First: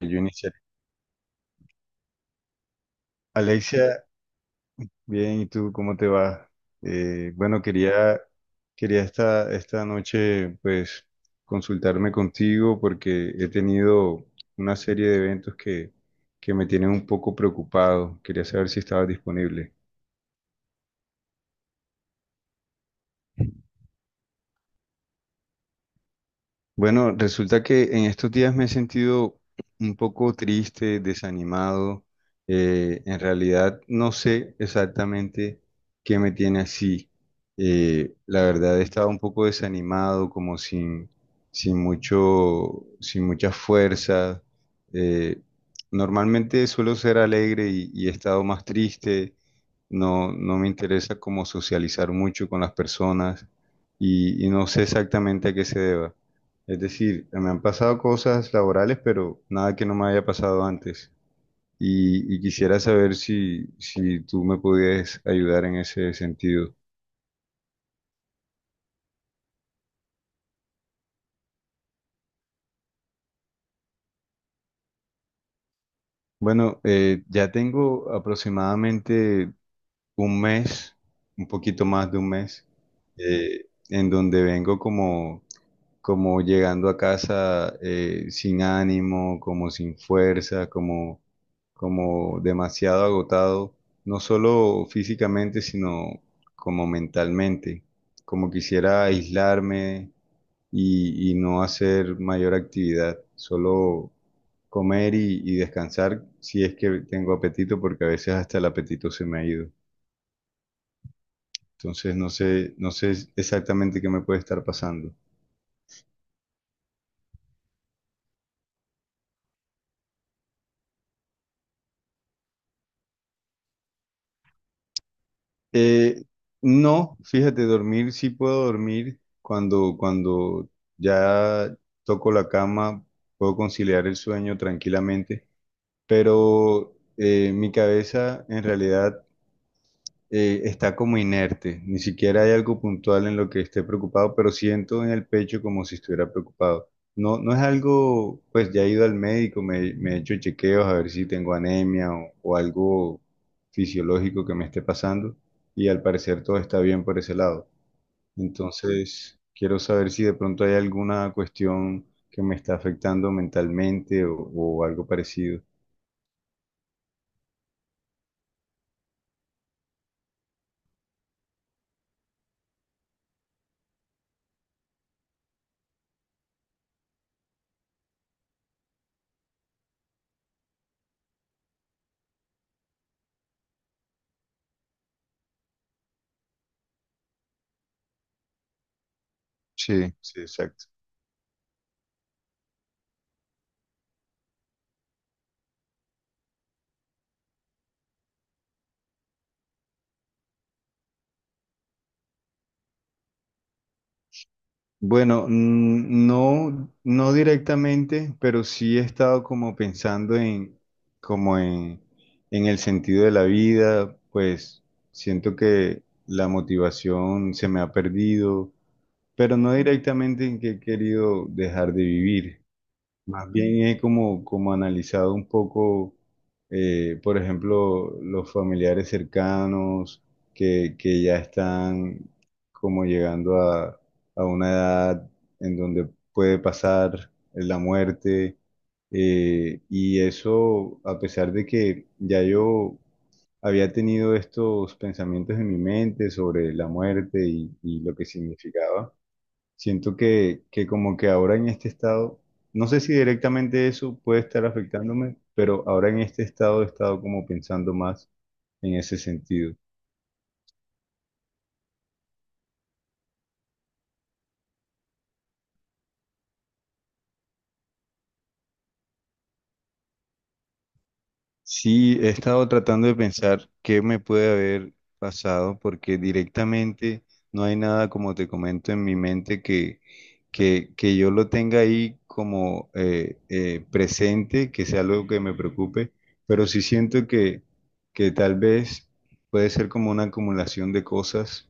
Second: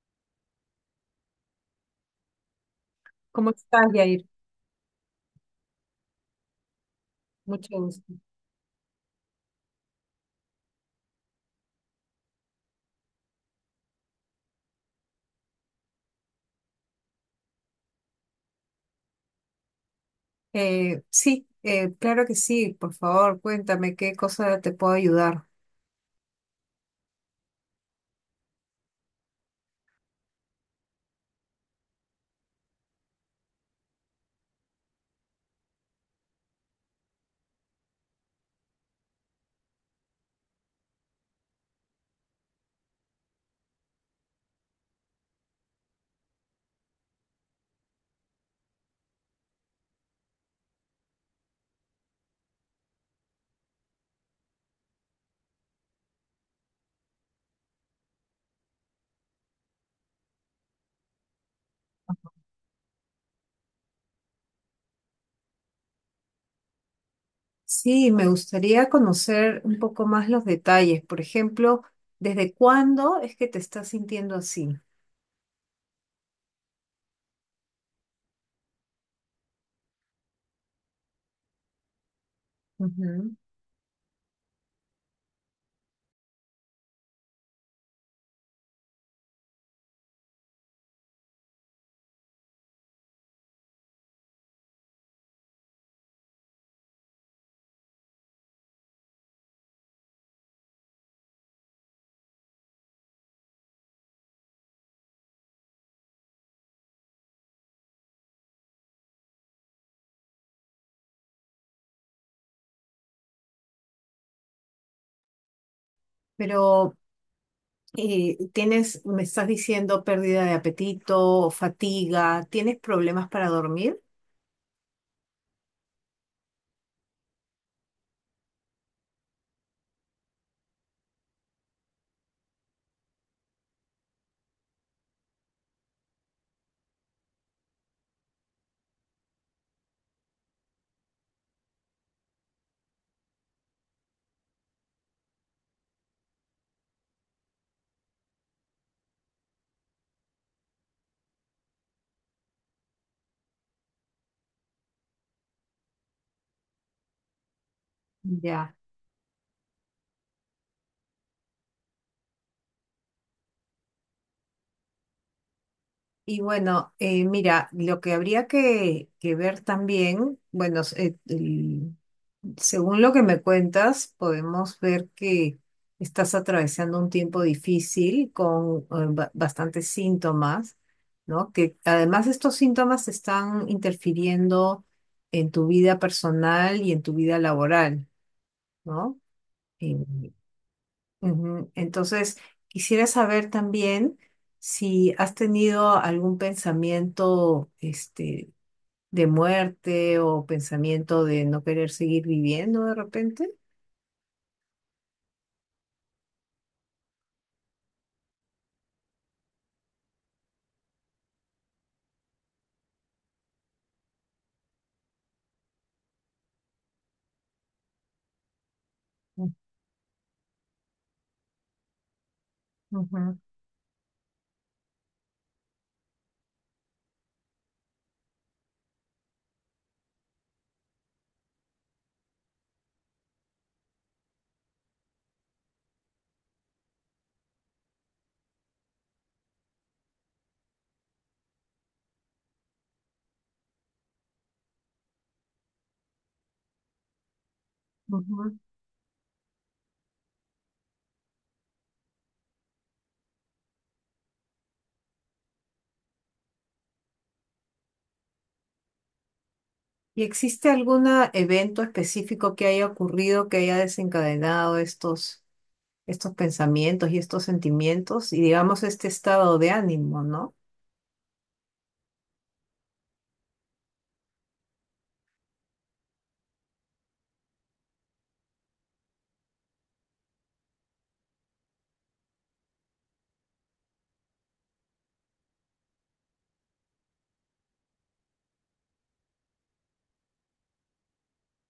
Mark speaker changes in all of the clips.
Speaker 1: Yo iniciaré.
Speaker 2: ¿Cómo estás,
Speaker 1: Alexia,
Speaker 2: Yair?
Speaker 1: bien, ¿y tú cómo te va? Bueno,
Speaker 2: Mucho gusto.
Speaker 1: quería esta noche pues consultarme contigo porque he tenido una serie de eventos que me tienen un poco preocupado. Quería saber si estabas disponible.
Speaker 2: Sí, claro que sí. Por favor, cuéntame qué cosa te puedo ayudar.
Speaker 1: Bueno, resulta que en estos días me he sentido un poco triste, desanimado. En realidad no sé exactamente qué me tiene así. La verdad he estado un poco desanimado, como sin mucha fuerza. Eh, Normalmente suelo ser alegre y he estado más triste. No, no me interesa como socializar mucho con las personas y no sé exactamente a qué se deba. Es decir, me han pasado cosas laborales, pero nada que no me haya pasado antes. Y quisiera saber si tú me pudieras ayudar en ese sentido.
Speaker 2: Sí, me gustaría conocer un poco más los detalles. Por ejemplo, ¿desde cuándo es que te estás sintiendo así?
Speaker 1: Bueno, ya tengo aproximadamente un mes, un poquito más de un mes,
Speaker 2: Ujú.
Speaker 1: en donde vengo como llegando a casa sin ánimo, como sin fuerza, como demasiado agotado, no solo físicamente, sino como mentalmente, como quisiera aislarme y no hacer mayor actividad, solo comer y descansar si es que tengo apetito, porque a veces hasta el apetito se me ha ido. Entonces no sé exactamente qué me puede estar pasando.
Speaker 2: Pero tienes, me estás diciendo pérdida de apetito, fatiga, ¿tienes problemas para dormir?
Speaker 1: Eh, no, fíjate, dormir sí puedo dormir cuando ya toco la cama, puedo conciliar el sueño tranquilamente, pero mi cabeza en realidad está como inerte, ni siquiera hay algo puntual en lo que esté preocupado, pero siento en el pecho como si estuviera preocupado. No, no es algo, pues ya he ido al médico, me he hecho chequeos a ver si tengo anemia o algo fisiológico que me esté pasando y al parecer todo está bien por ese lado.
Speaker 2: Ya.
Speaker 1: Entonces, quiero saber si de pronto hay alguna cuestión que me está afectando mentalmente o algo parecido.
Speaker 2: Y bueno, mira, lo que habría que ver también, Según lo que me cuentas, podemos ver que estás atravesando un tiempo difícil con bastantes síntomas, ¿no? Que además estos síntomas están interfiriendo en tu vida personal y en tu vida laboral, ¿no? Eh,
Speaker 1: Sí. Sí, exacto.
Speaker 2: ujú. Entonces, quisiera saber también si has tenido algún pensamiento, este, de muerte o pensamiento de no querer seguir viviendo de repente.
Speaker 1: Bueno, no, no directamente, pero sí he estado como pensando como en, en el sentido de la vida, pues siento que la motivación se me ha perdido, pero no directamente en que he querido dejar de vivir.
Speaker 2: Ujú,
Speaker 1: Más bien he como analizado un poco, por ejemplo, los familiares cercanos que ya están como llegando a una edad en donde puede pasar la muerte. Y eso, a pesar de que ya yo había tenido estos pensamientos en mi mente sobre la muerte y lo que
Speaker 2: ujú.
Speaker 1: significaba. Siento que como que ahora en este estado, no sé si directamente eso puede estar afectándome, pero ahora en este estado he estado como pensando más en ese sentido.
Speaker 2: ¿Y existe algún evento específico que haya ocurrido que haya desencadenado estos pensamientos y estos sentimientos y digamos este estado de ánimo, ¿no?
Speaker 1: Sí, he estado tratando de pensar qué me puede haber pasado, porque directamente no hay nada, como te comento, en mi mente que yo lo tenga ahí como presente, que sea algo que me preocupe, pero sí siento que tal vez puede ser como una acumulación de cosas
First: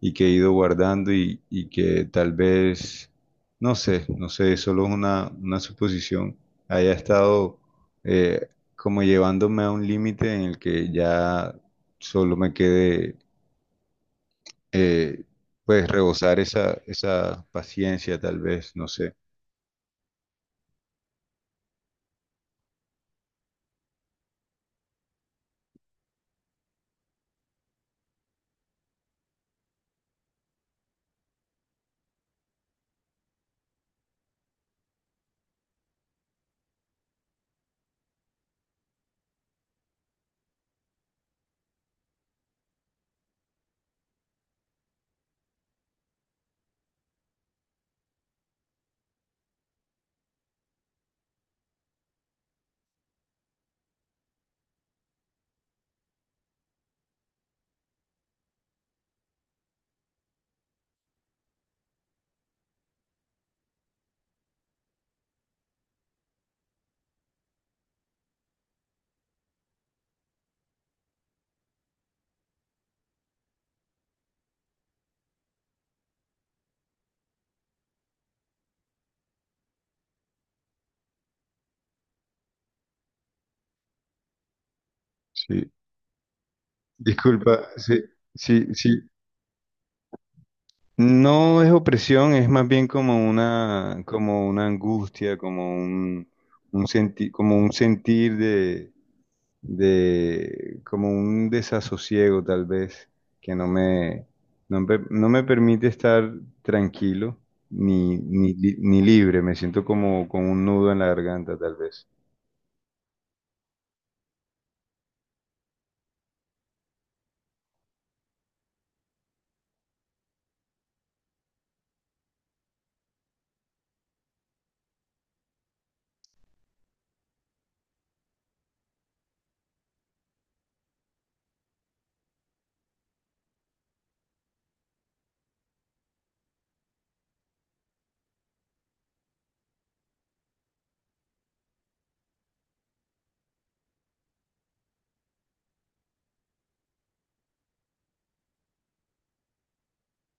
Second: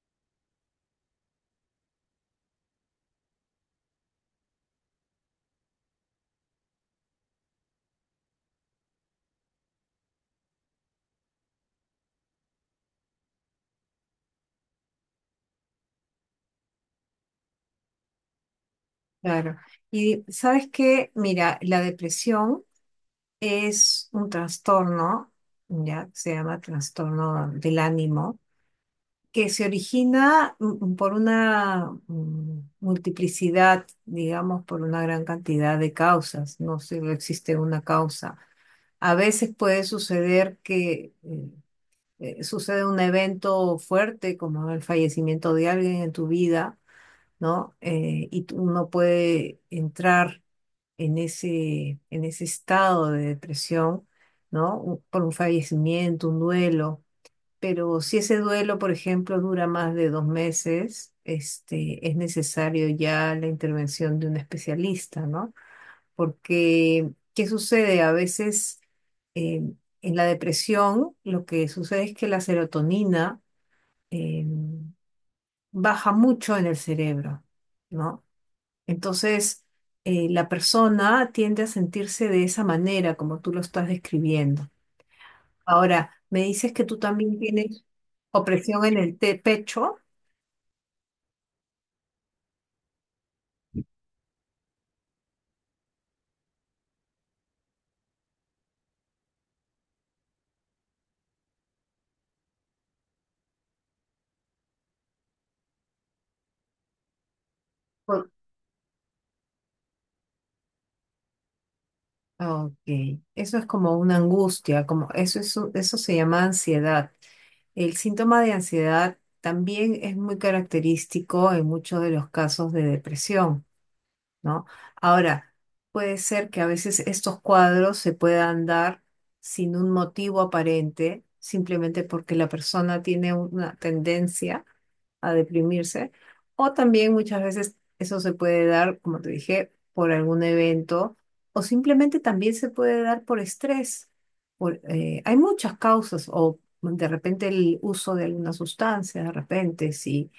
Speaker 1: y que he ido guardando y que tal vez, no sé, solo es una suposición, haya estado... eh, como llevándome a un límite en el que ya solo me quede, eh, pues, rebosar esa paciencia, tal vez, no sé.
Speaker 2: Claro. Y sabes que, mira, la depresión es un trastorno, ya se llama trastorno del ánimo, que se origina por una multiplicidad, digamos, por una gran cantidad de causas, no solo existe una causa. A veces puede suceder que sucede un evento fuerte como el fallecimiento de alguien en tu vida, ¿no? Uno puede entrar en en ese estado de depresión, ¿no? Por un fallecimiento, un duelo. Pero si ese duelo, por ejemplo, dura más de dos meses, este, es necesario ya la intervención de un especialista, ¿no? Porque ¿qué sucede? A veces eh, en la depresión lo que sucede es que la serotonina eh, baja mucho en el cerebro, ¿no? Entonces, la persona tiende a sentirse de esa manera, como tú lo estás describiendo.
Speaker 1: Sí,
Speaker 2: Ahora, me dices que tú también
Speaker 1: disculpa,
Speaker 2: tienes
Speaker 1: sí, sí,
Speaker 2: opresión en
Speaker 1: sí,
Speaker 2: el pecho.
Speaker 1: no es opresión, es más bien como una angustia, como un senti- como un sentir de, como un desasosiego tal vez, que no me permite estar tranquilo
Speaker 2: Por-
Speaker 1: ni libre, me siento como con un nudo en la garganta tal vez.
Speaker 2: Ok, eso es como una angustia, como eso, eso se llama ansiedad. El síntoma de ansiedad también es muy característico en muchos de los casos de depresión, ¿no? Ahora, puede ser que a veces estos cuadros se puedan dar sin un motivo aparente, simplemente porque la persona tiene una tendencia a deprimirse. O también muchas veces eso se puede dar, como te dije, por algún evento o simplemente también se puede dar por estrés. Por, hay muchas causas o de repente el uso de alguna sustancia, de repente si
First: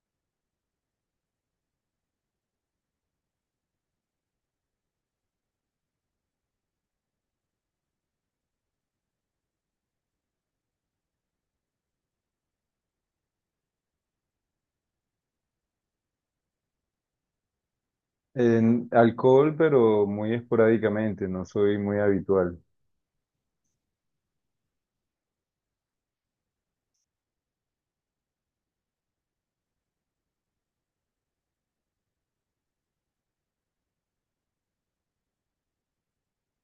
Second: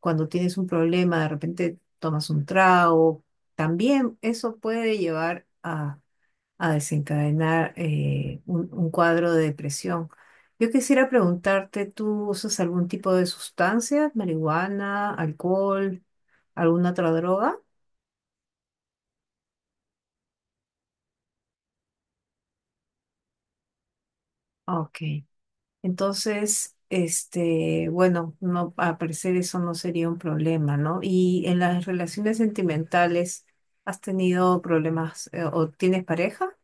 Speaker 2: cuando tienes un problema de repente tomas un trago, también eso puede llevar a desencadenar un cuadro de depresión. Yo quisiera preguntarte, ¿tú usas algún tipo de sustancia, marihuana, alcohol, alguna otra droga?
Speaker 1: En alcohol, pero muy esporádicamente, no soy muy habitual.
Speaker 2: Ok. Entonces, este, bueno, no, al parecer eso no sería un problema, ¿no? Y en las relaciones sentimentales, ¿has tenido problemas o tienes pareja?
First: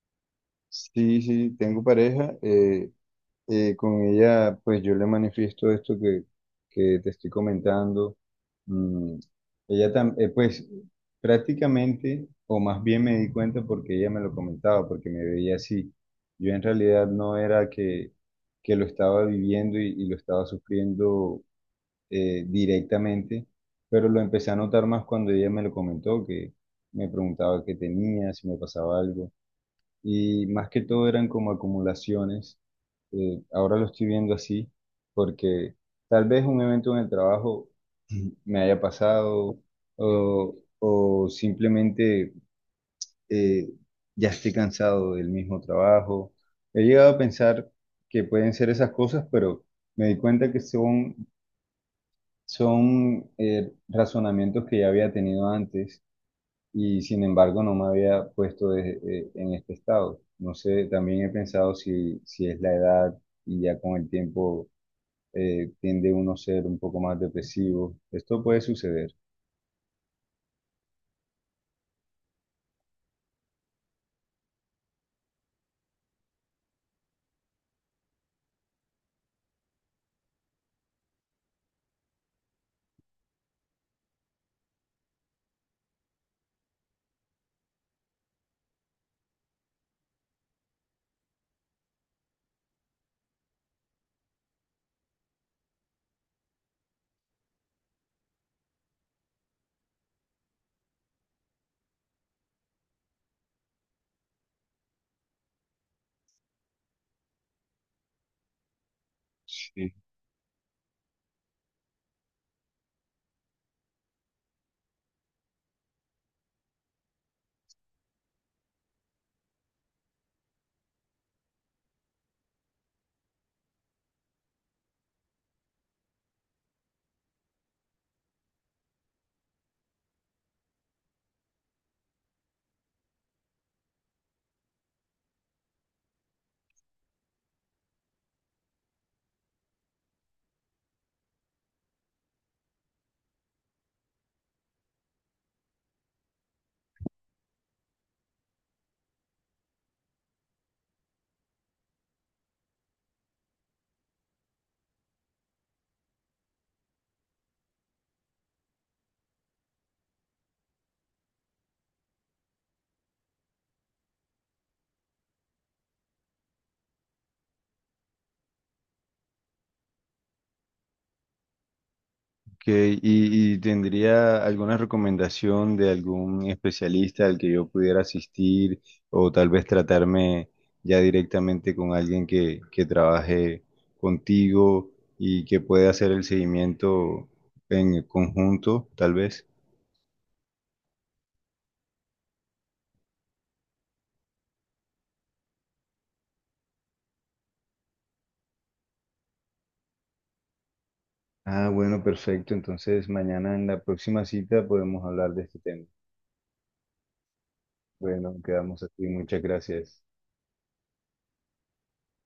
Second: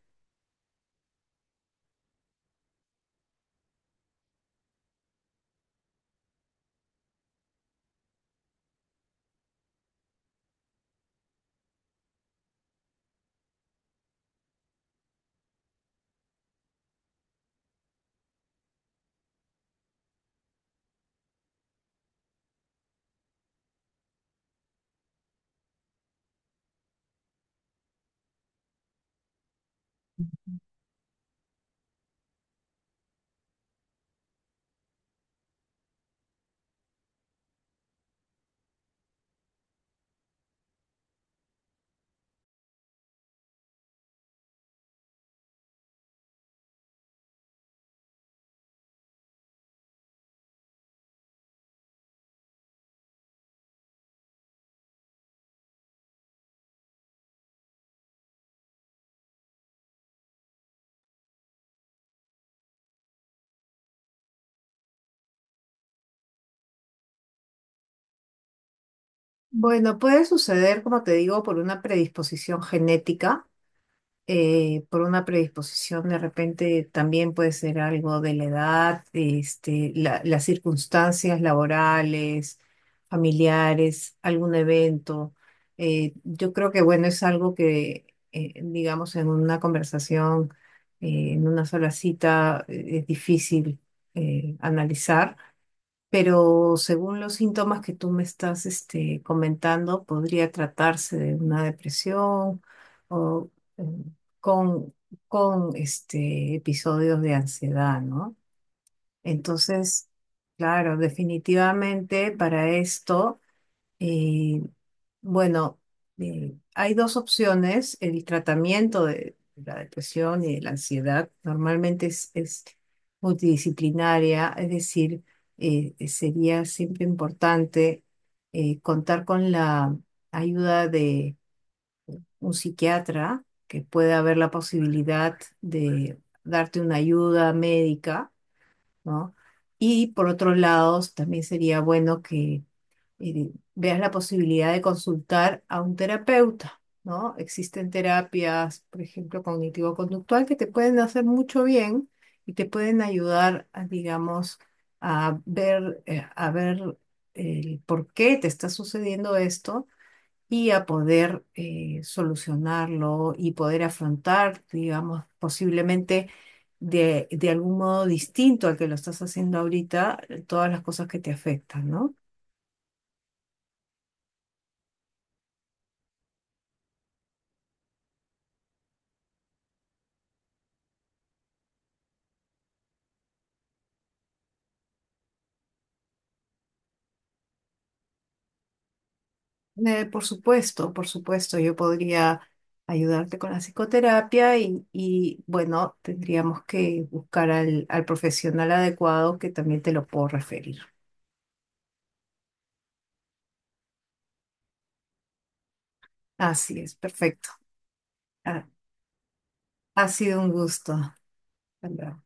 Speaker 1: Sí, sí, tengo pareja. Con ella, pues yo le manifiesto esto que te estoy comentando. Mm, Ella también, pues prácticamente, o más bien me di cuenta porque ella me lo comentaba, porque me veía así. Yo en realidad no era que lo estaba viviendo y lo estaba sufriendo directamente, pero lo empecé a notar más cuando ella me lo comentó, que me preguntaba qué tenía, si me pasaba algo y más que todo eran como acumulaciones. Ahora lo estoy viendo así porque tal vez un evento en el trabajo me haya pasado o simplemente eh, ya estoy cansado del mismo trabajo. He llegado a pensar que pueden ser esas cosas, pero me di cuenta que son razonamientos que ya había tenido antes y sin embargo no me había puesto en este estado. No sé, también he pensado si es la edad y ya con el tiempo tiende uno a ser un poco más depresivo. Esto puede suceder.
Speaker 2: Bueno, puede suceder, como te digo, por una predisposición genética. Eh, por una predisposición, de repente también puede ser algo de la edad, este, las circunstancias laborales, familiares, algún evento. Yo creo que, bueno, es algo que, digamos, en una conversación, en una sola cita, es difícil analizar, pero según los síntomas que tú me estás este, comentando, podría tratarse de una depresión o mm, con, con este, episodios de ansiedad, ¿no?
Speaker 1: Sí.
Speaker 2: Entonces, claro, definitivamente para esto. Eh, bueno, hay dos opciones. El tratamiento de la depresión y de la ansiedad normalmente es multidisciplinaria, es decir, sería siempre importante contar con la ayuda de un psiquiatra que pueda haber la posibilidad de darte una ayuda médica, ¿no? Y por otro lado, también sería bueno que y veas la posibilidad de consultar a un terapeuta, ¿no? Existen terapias, por ejemplo, cognitivo-conductual, que te pueden hacer mucho bien y te pueden ayudar, a, digamos, a ver el por qué te está sucediendo esto y a poder solucionarlo y poder afrontar, digamos, posiblemente de algún modo distinto al que lo estás haciendo ahorita, todas las cosas que te afectan, ¿no?
Speaker 1: Ok, ¿y tendría alguna recomendación de algún especialista al que yo pudiera asistir o tal vez tratarme ya directamente con alguien que trabaje contigo y que pueda hacer el seguimiento en conjunto, tal vez?
Speaker 2: Por supuesto, yo podría ayudarte con la psicoterapia y, bueno, tendríamos que buscar al profesional adecuado que también te lo puedo referir.
Speaker 1: Ah, bueno, perfecto. Entonces, mañana en la próxima cita podemos hablar de este tema.
Speaker 2: Así es, perfecto.
Speaker 1: Bueno,
Speaker 2: Ha,
Speaker 1: quedamos así. Muchas gracias.
Speaker 2: ha sido un gusto. Hasta luego.